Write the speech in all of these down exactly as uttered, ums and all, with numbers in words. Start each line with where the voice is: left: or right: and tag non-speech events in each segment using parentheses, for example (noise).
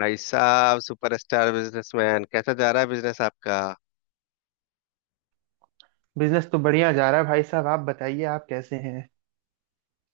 left: भाई साहब superstar businessman, कैसा जा रहा है बिजनेस आपका।
right: बिजनेस तो बढ़िया जा रहा है भाई साहब, आप बताइए, आप कैसे हैं।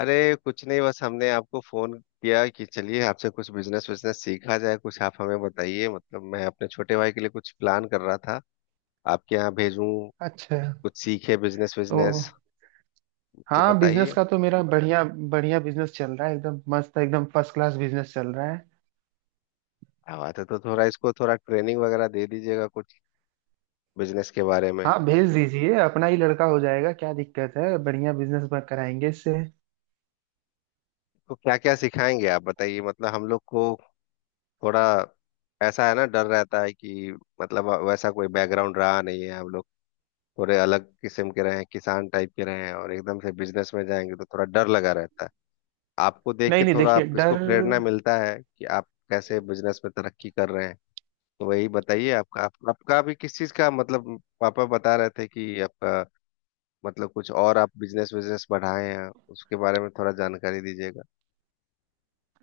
left: अरे कुछ नहीं, बस हमने आपको फोन किया कि चलिए आपसे कुछ बिजनेस बिजनेस सीखा जाए। कुछ आप हमें बताइए। मतलब मैं अपने छोटे भाई के लिए कुछ प्लान कर रहा था, आपके यहाँ भेजूं।
right: अच्छा।
left: कुछ सीखे बिजनेस
right: तो
left: बिजनेस। मतलब
right: हाँ, बिजनेस
left: बताइए।
right: का तो मेरा बढ़िया बढ़िया बिजनेस चल रहा है, एकदम मस्त, एकदम फर्स्ट क्लास बिजनेस चल रहा है।
left: क्या बात है। तो थोड़ा इसको थोड़ा ट्रेनिंग वगैरह दे दीजिएगा कुछ बिजनेस के बारे में।
right: हाँ, भेज दीजिए, अपना ही लड़का हो जाएगा, क्या दिक्कत है, बढ़िया बिजनेस कराएंगे इससे।
left: तो क्या क्या सिखाएंगे आप बताइए, मतलब हम लोग को। थोड़ा ऐसा है ना, डर रहता है कि मतलब वैसा कोई बैकग्राउंड रहा नहीं है हम लोग। थोड़े अलग किस्म के रहे हैं, किसान टाइप के रहे हैं, और एकदम से बिजनेस में जाएंगे तो थोड़ा डर लगा रहता है। आपको देख
right: नहीं
left: के
right: नहीं,
left: थोड़ा
right: देखिए
left: आप इसको
right: डर,
left: प्रेरणा मिलता है कि आप कैसे बिजनेस में तरक्की कर रहे हैं। तो वही बताइए आपका आप, आपका भी किस चीज का। मतलब पापा बता रहे थे कि आपका मतलब कुछ और आप बिजनेस बिजनेस बढ़ाए हैं, उसके बारे में थोड़ा जानकारी दीजिएगा।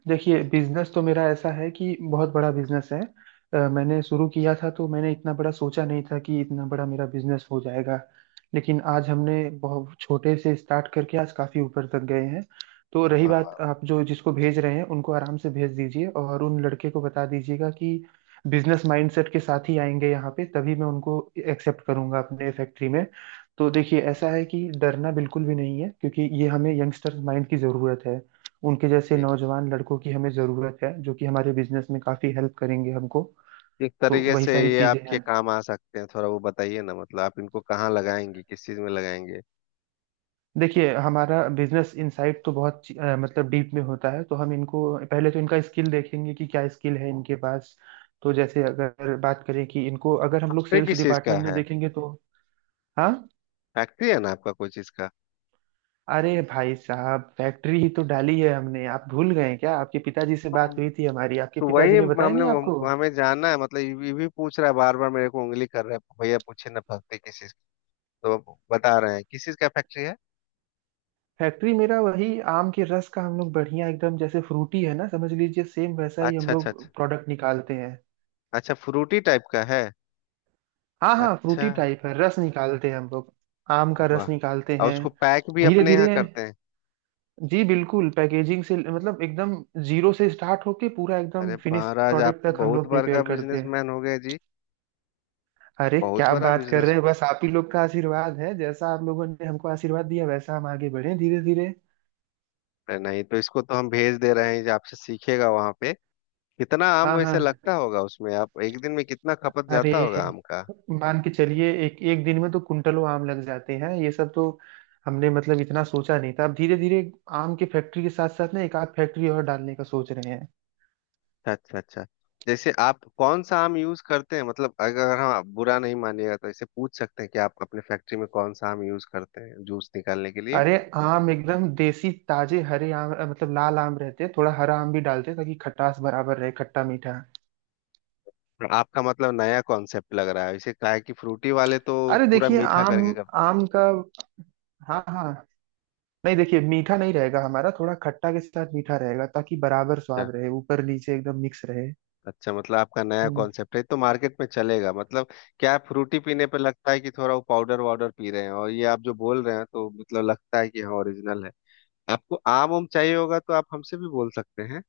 right: देखिए बिजनेस तो मेरा ऐसा है कि बहुत बड़ा बिजनेस है। अ, मैंने शुरू किया था तो मैंने इतना बड़ा सोचा नहीं था कि इतना बड़ा मेरा बिजनेस हो जाएगा। लेकिन आज हमने बहुत छोटे से स्टार्ट करके आज काफी ऊपर तक गए हैं। तो रही
left: हाँ
right: बात
left: हाँ,
right: आप जो जिसको भेज रहे हैं उनको आराम से भेज दीजिए, और उन लड़के को बता दीजिएगा कि बिजनेस माइंडसेट के साथ ही आएंगे यहाँ पे, तभी मैं उनको एक्सेप्ट करूंगा अपने फैक्ट्री में। तो देखिए, ऐसा है कि डरना बिल्कुल भी नहीं है, क्योंकि ये हमें यंगस्टर्स माइंड की जरूरत है। उनके जैसे
left: जी।
right: नौजवान लड़कों की हमें ज़रूरत है, जो कि हमारे बिजनेस में काफ़ी हेल्प करेंगे हमको।
left: किस
right: तो
left: तरीके
right: वही
left: से
right: सारी
left: ये
right: चीज़ें
left: आपके
right: हैं।
left: काम आ सकते हैं, थोड़ा वो बताइए ना। मतलब आप इनको कहाँ लगाएंगे, किस चीज में लगाएंगे।
right: देखिए, हमारा बिजनेस इनसाइट तो बहुत ची- अ, मतलब डीप में होता है, तो हम इनको पहले तो इनका स्किल देखेंगे कि क्या स्किल है इनके पास। तो जैसे अगर बात करें कि इनको अगर हम लोग
left: फैक्ट्री
right: सेल्स
left: किस चीज का
right: डिपार्टमेंट में
left: है।
right: देखेंगे तो। हाँ।
left: फैक्ट्री है ना आपका कोई चीज
right: अरे भाई साहब, फैक्ट्री ही तो डाली है हमने, आप भूल गए क्या? आपके पिताजी से
left: का।
right: बात हुई थी हमारी, आपके
left: तो वही
right: पिताजी ने बताया
left: हमने
right: नहीं आपको?
left: हमको हमें जानना है। मतलब ये ये भी पूछ रहा है बार बार, मेरे को उंगली कर रहा है, भैया पूछे ना फैक्ट्री किस चीज की? तो अब बता रहे हैं किस चीज का फैक्ट्री है।
right: फैक्ट्री मेरा वही आम के रस का, हम लोग बढ़िया एकदम, जैसे फ्रूटी है ना, समझ लीजिए सेम वैसा ही हम
left: अच्छा अच्छा अच्छा।
right: लोग प्रोडक्ट निकालते हैं।
left: अच्छा, फ्रूटी टाइप का है।
right: हाँ हाँ,
left: अच्छा।
right: फ्रूटी टाइप है, रस निकालते हैं हम लोग। आम का
left: वाह।
right: रस निकालते
left: और
right: हैं।
left: उसको पैक भी
right: धीरे
left: अपने यहाँ
right: धीरे।
left: करते हैं।
right: जी बिल्कुल, पैकेजिंग से मतलब एकदम जीरो से स्टार्ट होके पूरा एकदम
left: अरे
right: फिनिश
left: महाराज, आप
right: प्रोडक्ट
left: तो
right: तक हम
left: बहुत
right: लोग
left: बड़ा
right: प्रिपेयर करते हैं।
left: बिजनेसमैन हो गए जी।
right: अरे
left: बहुत
right: क्या
left: बड़ा
right: बात कर
left: बिजनेस।
right: रहे हैं, बस आप ही लोग का आशीर्वाद है, जैसा आप लोगों ने हमको आशीर्वाद दिया वैसा हम आगे बढ़े धीरे धीरे।
left: नहीं तो इसको तो हम भेज दे रहे हैं, जो आपसे सीखेगा वहां पे। कितना आम
right: हाँ
left: वैसे
right: हाँ।
left: लगता होगा उसमें, आप एक दिन में कितना खपत
right: अरे,
left: जाता होगा आम का।
right: मान के चलिए एक एक दिन में तो कुंटलों आम लग जाते हैं ये सब तो। हमने मतलब इतना सोचा नहीं था, अब धीरे धीरे आम की फैक्ट्री के साथ साथ ना एक आध फैक्ट्री और डालने का सोच रहे हैं।
left: अच्छा अच्छा। जैसे आप कौन सा आम यूज करते हैं, मतलब अगर हम, आप बुरा नहीं मानिएगा तो ऐसे पूछ सकते हैं कि आप अपने फैक्ट्री में कौन सा आम यूज करते हैं जूस निकालने के लिए।
right: अरे आम एकदम देसी ताजे हरे आम, अ, मतलब लाल आम रहते हैं, थोड़ा हरा आम भी डालते हैं ताकि खटास बराबर रहे, खट्टा मीठा।
left: आपका मतलब नया कॉन्सेप्ट लग रहा है। इसे कहा है कि फ्रूटी वाले तो
right: अरे
left: पूरा
right: देखिए
left: मीठा
right: आम,
left: करके करते
right: आम का, हाँ हाँ, नहीं देखिए, मीठा नहीं रहेगा हमारा, थोड़ा खट्टा के साथ मीठा रहेगा ताकि बराबर
left: हैं।
right: स्वाद रहे, ऊपर नीचे एकदम मिक्स रहे।
left: अच्छा, मतलब आपका नया
right: हम्म।
left: कॉन्सेप्ट है तो मार्केट में चलेगा मतलब। क्या, फ्रूटी पीने पे लगता है कि थोड़ा वो पाउडर वाउडर पी रहे हैं, और ये आप जो बोल रहे हैं तो मतलब लगता है कि हाँ, ओरिजिनल है। आपको आम उम चाहिए होगा तो आप हमसे भी बोल सकते हैं।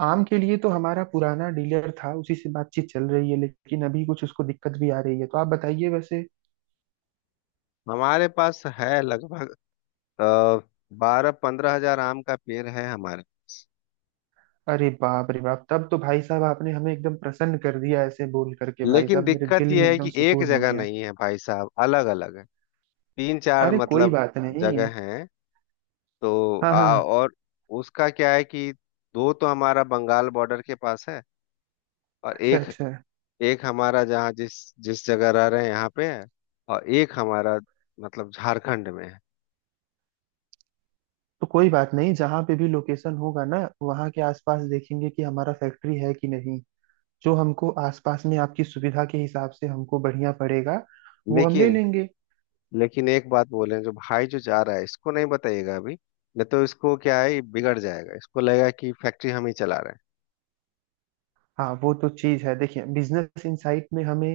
right: आम के लिए तो हमारा पुराना डीलर था, उसी से बातचीत चल रही है, लेकिन अभी कुछ उसको दिक्कत भी आ रही है, तो आप बताइए वैसे।
left: हमारे पास है लगभग बारह पंद्रह हजार आम का पेड़ है हमारे।
right: अरे बाप रे बाप, तब तो भाई साहब आपने हमें एकदम प्रसन्न कर दिया, ऐसे बोल करके भाई
left: लेकिन
right: साहब मेरे
left: दिक्कत
right: दिल
left: यह
right: में
left: है
right: एकदम
left: कि एक
right: सुकून हो
left: जगह
right: गया।
left: नहीं है भाई साहब, अलग अलग है। तीन चार
right: अरे कोई
left: मतलब
right: बात नहीं।
left: जगह हैं। तो
right: हाँ
left: आ,
right: हाँ।
left: और उसका क्या है कि दो तो हमारा बंगाल बॉर्डर के पास है, और
right: अच्छा
left: एक
right: अच्छा।
left: एक हमारा जहाँ जिस जिस जगह रह रहे हैं यहाँ पे है। और एक हमारा मतलब झारखंड में है।
right: तो कोई बात नहीं, जहाँ पे भी लोकेशन होगा ना वहाँ के आसपास देखेंगे कि हमारा फैक्ट्री है कि नहीं। जो हमको आसपास में आपकी सुविधा के हिसाब से हमको बढ़िया पड़ेगा, वो हम ले
left: लेकिन
right: लेंगे।
left: लेकिन एक बात बोले, जो भाई जो जा रहा है इसको नहीं बताइएगा अभी। नहीं तो इसको क्या है, ये बिगड़ जाएगा, इसको लगेगा कि फैक्ट्री हम ही चला रहे हैं।
right: हाँ वो तो चीज है, देखिए बिजनेस इनसाइट में हमें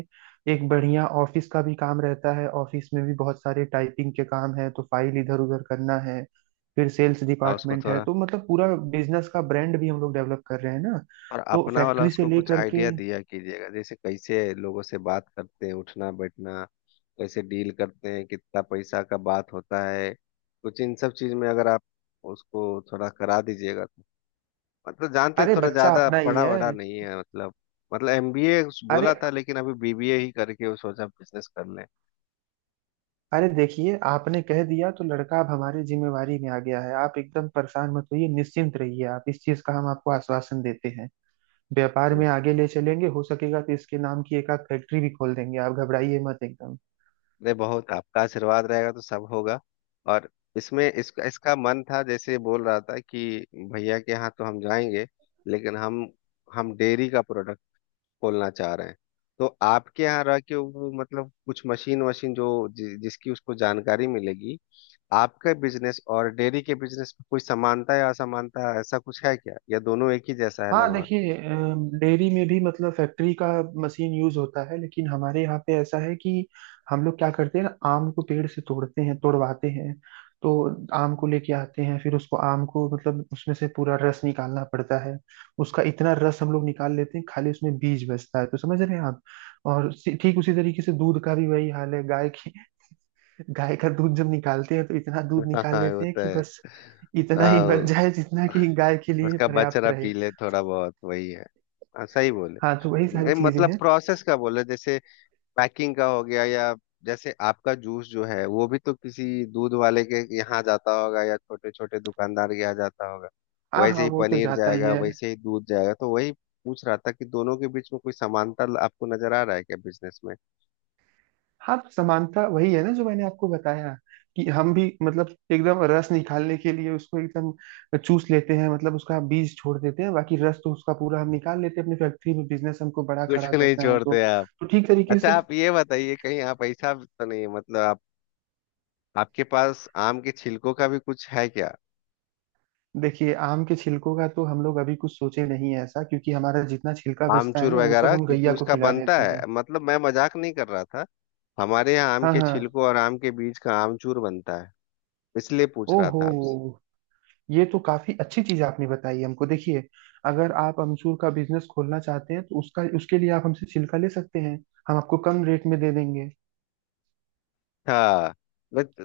right: एक बढ़िया ऑफिस का भी काम रहता है, ऑफिस में भी बहुत सारे टाइपिंग के काम है, तो फाइल इधर उधर करना है। फिर सेल्स
left: हाँ उसको
right: डिपार्टमेंट है,
left: थोड़ा,
right: तो मतलब पूरा बिजनेस का ब्रांड भी हम लोग डेवलप कर रहे हैं ना।
left: और
right: तो
left: अपना वाला
right: फैक्ट्री से
left: उसको कुछ
right: लेकर के,
left: आइडिया दिया कीजिएगा, जैसे कैसे लोगों से बात करते हैं, उठना बैठना, कैसे डील करते हैं, कितना पैसा का बात होता है। कुछ इन सब चीज में अगर आप उसको थोड़ा करा दीजिएगा तो मतलब, जानते हैं,
right: अरे
left: थोड़ा
right: बच्चा
left: ज्यादा
right: अपना ही
left: पढ़ा वढ़ा
right: है।
left: नहीं है मतलब। मतलब एमबीए बोला
right: अरे,
left: था लेकिन अभी बीबीए ही करके वो सोचा बिजनेस कर
right: अरे देखिए, आपने कह दिया तो लड़का अब हमारी जिम्मेवारी में आ गया है, आप एकदम परेशान मत होइए, निश्चिंत रहिए, आप इस चीज का हम आपको आश्वासन देते हैं। व्यापार
left: लें।
right: में आगे ले चलेंगे, हो सकेगा तो इसके नाम की एक आध फैक्ट्री भी खोल देंगे, आप घबराइए मत एकदम।
left: नहीं, बहुत आपका आशीर्वाद रहेगा तो सब होगा। और इसमें इसका इसका मन था, जैसे बोल रहा था कि भैया के यहाँ तो हम जाएंगे लेकिन हम हम डेयरी का प्रोडक्ट खोलना चाह रहे हैं। तो आपके यहाँ रह के वो मतलब कुछ मशीन वशीन जो जि, जिसकी उसको जानकारी मिलेगी। आपका बिजनेस और डेयरी के बिजनेस में कोई समानता या असमानता, ऐसा कुछ है क्या, या दोनों एक ही जैसा है
right: हाँ
left: लगभग?
right: देखिए अम, डेयरी में भी मतलब फैक्ट्री का मशीन यूज होता है, लेकिन हमारे यहाँ पे ऐसा है कि हम लोग क्या करते हैं ना, आम को पेड़ से तोड़ते हैं, तोड़वाते हैं। तो आम को लेके आते हैं, फिर उसको आम को मतलब उसमें से पूरा रस निकालना पड़ता है। उसका इतना रस हम लोग निकाल लेते हैं, खाली उसमें बीज बचता है, तो समझ रहे हैं आप। और सी- ठीक उसी तरीके से दूध का भी वही हाल है, गाय की, गाय का दूध जब निकालते हैं तो इतना दूध
left: (laughs)
right: निकाल
left: हाँ वो
right: लेते हैं
left: तो
right: कि
left: है।
right: बस इतना ही
left: आओ।
right: बच जाए जितना कि गाय के लिए
left: उसका
right: पर्याप्त
left: बचड़ा
right: रहे।
left: पी ले थोड़ा बहुत, वही है। हाँ, सही बोले।
right: हाँ तो वही सारी
left: नहीं,
right: चीजें
left: मतलब
right: हैं।
left: प्रोसेस का बोले, जैसे पैकिंग का हो गया, या जैसे आपका जूस जो है वो भी तो किसी दूध वाले के यहाँ जाता होगा, या छोटे छोटे दुकानदार के यहाँ जाता होगा।
right: हाँ
left: वैसे
right: हाँ
left: ही
right: वो तो
left: पनीर
right: जाता ही
left: जाएगा,
right: है।
left: वैसे ही दूध जाएगा। तो वही पूछ रहा था कि दोनों के बीच में कोई समानता आपको नजर आ रहा है क्या बिजनेस में?
right: हाँ तो समानता वही है ना जो मैंने आपको बताया, कि हम भी मतलब एकदम रस निकालने के लिए उसको एकदम चूस लेते हैं, मतलब उसका बीज छोड़ देते हैं, बाकी रस तो उसका पूरा हम निकाल लेते हैं अपनी फैक्ट्री में, बिजनेस हमको बड़ा
left: (laughs)
right: खड़ा
left: कुछ नहीं
right: करना है
left: छोड़ते
right: तो।
left: आप।
right: तो ठीक तरीके
left: अच्छा,
right: से,
left: आप ये बताइए, कहीं आप ऐसा तो नहीं है, मतलब आप, आपके पास आम के छिलकों का भी कुछ है क्या?
right: देखिए आम के छिलकों का तो हम लोग अभी कुछ सोचे नहीं है ऐसा, क्योंकि हमारा जितना छिलका बचता है
left: आमचूर
right: ना, वो सब
left: वगैरह,
right: हम
left: क्योंकि
right: गैया को
left: उसका
right: खिला
left: बनता
right: देते
left: है,
right: हैं।
left: मतलब मैं मजाक नहीं कर रहा था। हमारे यहाँ आम
right: हाँ
left: के
right: हाँ।
left: छिलकों और आम के बीज का आमचूर बनता है, इसलिए पूछ रहा
right: ओहो,
left: था आपसे।
right: ये तो काफी अच्छी चीज आपने बताई हमको। देखिए, अगर आप अमचूर का बिजनेस खोलना चाहते हैं तो उसका, उसके लिए आप हमसे छिलका ले सकते हैं, हम आपको कम रेट में दे देंगे।
left: हाँ। बट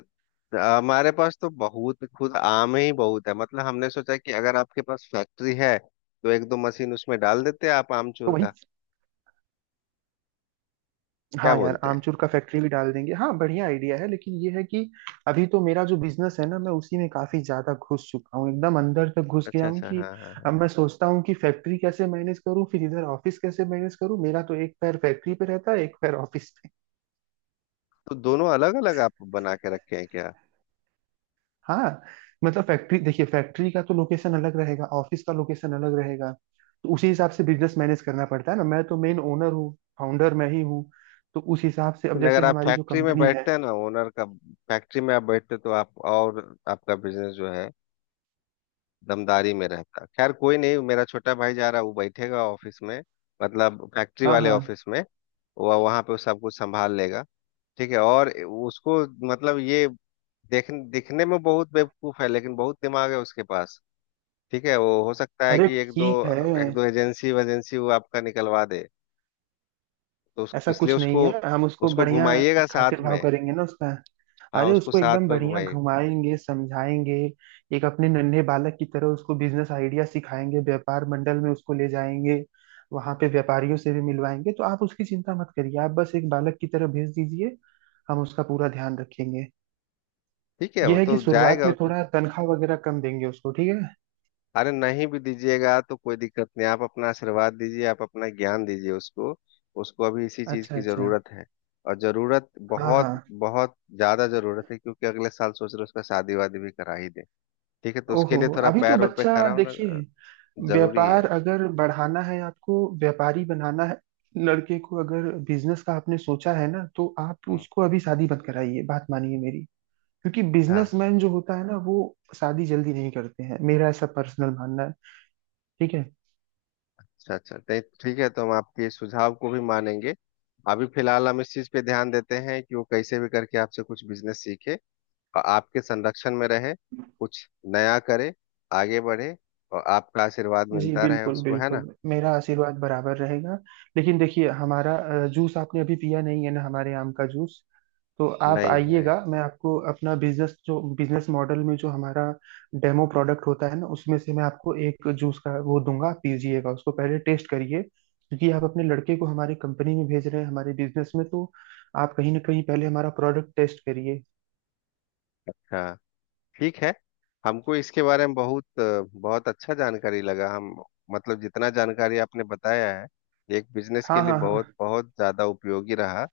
left: हमारे पास तो बहुत खुद आम ही बहुत है। मतलब हमने सोचा कि अगर आपके पास फैक्ट्री है तो एक दो मशीन उसमें डाल देते हैं आप
right: तो
left: आमचूर
right: वही,
left: का, क्या
right: हाँ यार,
left: बोलते हैं।
right: आमचूर का फैक्ट्री भी डाल देंगे, हाँ बढ़िया आइडिया है, लेकिन ये है कि अभी तो मेरा जो बिजनेस है ना, मैं उसी में काफी ज्यादा घुस चुका हूँ, एकदम अंदर तक घुस
left: अच्छा
right: गया हूँ
left: अच्छा,
right: कि
left: हाँ हाँ हाँ।
right: अब मैं सोचता हूँ कि फैक्ट्री कैसे मैनेज करूँ, फिर इधर ऑफिस कैसे मैनेज करूँ, मेरा तो एक पैर फैक्ट्री पे रहता है, एक पैर ऑफिस पे।
left: तो दोनों अलग अलग आप बना के रखे हैं क्या?
right: हाँ। मतलब फैक्ट्री, देखिए फैक्ट्री का तो लोकेशन अलग रहेगा, ऑफिस का लोकेशन अलग रहेगा, तो उसी हिसाब से बिजनेस मैनेज करना पड़ता है ना, मैं तो मेन ओनर हूँ, फाउंडर मैं ही हूँ, तो उस हिसाब से अब
left: लेकिन
right: जैसे
left: अगर आप
right: हमारी जो
left: फैक्ट्री में
right: कंपनी है।
left: बैठते हैं ना, ओनर का, फैक्ट्री में आप बैठते तो आप और आपका बिजनेस जो है दमदारी में रहता। खैर कोई नहीं, मेरा छोटा भाई जा रहा है, वो बैठेगा ऑफिस में, मतलब फैक्ट्री
right: हाँ
left: वाले
right: हाँ।
left: ऑफिस में। वह वहां पे सब कुछ संभाल लेगा। ठीक है और उसको मतलब ये, देख, दिखने में बहुत बेवकूफ है लेकिन बहुत दिमाग है उसके पास। ठीक है, वो हो सकता है
right: अरे
left: कि एक दो
right: ठीक है,
left: एक दो एजेंसी वेजेंसी वो आपका निकलवा दे। तो उस,
right: ऐसा
left: इसलिए
right: कुछ नहीं
left: उसको,
right: है, हम उसको
left: उसको
right: बढ़िया
left: घुमाइएगा साथ
right: खातिर भाव
left: में।
right: करेंगे ना उसका।
left: हाँ
right: अरे
left: उसको
right: उसको एकदम
left: साथ में
right: बढ़िया
left: घुमाइएगा।
right: घुमाएंगे, समझाएंगे, एक अपने नन्हे बालक की तरह उसको बिजनेस आइडिया सिखाएंगे, व्यापार मंडल में उसको ले जाएंगे, वहां पे व्यापारियों से भी मिलवाएंगे। तो आप उसकी चिंता मत करिए, आप बस एक बालक की तरह भेज दीजिए, हम उसका पूरा ध्यान रखेंगे।
left: ठीक है
right: यह
left: वो
right: है कि
left: तो
right: शुरुआत
left: जाएगा।
right: में थोड़ा तनख्वाह वगैरह कम देंगे उसको, ठीक है?
left: अरे नहीं भी दीजिएगा तो कोई दिक्कत नहीं, आप अपना आशीर्वाद दीजिए, आप अपना ज्ञान दीजिए उसको। उसको अभी इसी चीज
right: अच्छा
left: की
right: अच्छा।
left: जरूरत है। और जरूरत,
right: हाँ
left: बहुत
right: हाँ।
left: बहुत ज्यादा जरूरत है, क्योंकि अगले साल सोच रहे उसका शादी वादी भी करा ही दे। ठीक है, तो उसके
right: ओहो,
left: लिए थोड़ा
right: अभी तो
left: पैर रोड पे
right: बच्चा
left: खड़ा होना अ,
right: देखिए,
left: जरूरी
right: व्यापार
left: है।
right: अगर बढ़ाना है, आपको व्यापारी बनाना है लड़के को, अगर बिजनेस का आपने सोचा है ना, तो आप
left: हाँ
right: उसको अभी शादी मत कराइए, बात मानिए मेरी, क्योंकि
left: हाँ।
right: बिजनेसमैन जो होता है ना वो शादी जल्दी नहीं करते हैं, मेरा ऐसा पर्सनल मानना है। ठीक है।
left: अच्छा अच्छा, नहीं, ठीक है, तो हम आपके इस सुझाव को भी मानेंगे। अभी फिलहाल हम इस चीज पे ध्यान देते हैं कि वो कैसे भी करके आपसे कुछ बिजनेस सीखे और आपके संरक्षण में रहे, कुछ नया करे, आगे बढ़े, और आपका आशीर्वाद
right: जी
left: मिलता रहे
right: बिल्कुल
left: उसको, है
right: बिल्कुल,
left: ना।
right: मेरा आशीर्वाद बराबर रहेगा। लेकिन देखिए हमारा अ, जूस आपने अभी पिया नहीं है ना, हमारे आम का जूस। तो आप
left: नहीं नहीं।
right: आइएगा, मैं आपको अपना बिजनेस, जो बिजनेस मॉडल में जो हमारा डेमो प्रोडक्ट होता है ना, उसमें से मैं आपको एक जूस का वो दूंगा, आप पीजिएगा उसको, पहले टेस्ट करिए, क्योंकि आप अपने लड़के को हमारी कंपनी में भेज रहे हैं हमारे बिजनेस में, तो आप कहीं ना कहीं पहले हमारा प्रोडक्ट टेस्ट करिए।
left: अच्छा, ठीक है। हमको इसके बारे में बहुत बहुत अच्छा जानकारी लगा। हम मतलब जितना जानकारी आपने बताया है, एक बिजनेस के
right: हाँ
left: लिए
right: हाँ
left: बहुत
right: हाँ।
left: बहुत ज़्यादा उपयोगी रहा।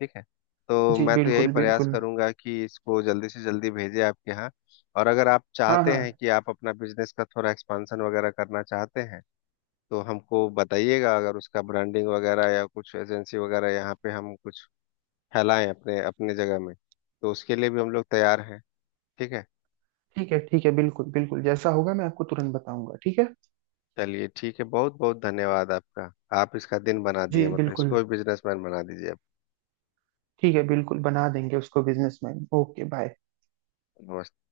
left: ठीक है, तो
right: जी
left: मैं तो यही
right: बिल्कुल
left: प्रयास
right: बिल्कुल।
left: करूंगा कि इसको जल्दी से जल्दी भेजे आपके यहाँ। और अगर आप
right: हाँ
left: चाहते हैं
right: हाँ।
left: कि आप अपना बिजनेस का थोड़ा एक्सपांशन वगैरह करना चाहते हैं तो हमको बताइएगा, अगर उसका ब्रांडिंग वगैरह या कुछ एजेंसी वगैरह यहाँ पे हम कुछ फैलाएं अपने अपने जगह में, तो उसके लिए भी हम लोग तैयार हैं। ठीक है।
right: ठीक है ठीक है, बिल्कुल बिल्कुल, जैसा होगा मैं आपको तुरंत बताऊंगा, ठीक है।
left: चलिए ठीक है, बहुत बहुत धन्यवाद आपका। आप इसका दिन बना दिए,
right: जी
left: मतलब
right: बिल्कुल।
left: इसको भी बिजनेसमैन बना दीजिए आप।
right: ठीक है, बिल्कुल बना देंगे उसको बिजनेसमैन। Okay bye.
left: नमस्ते।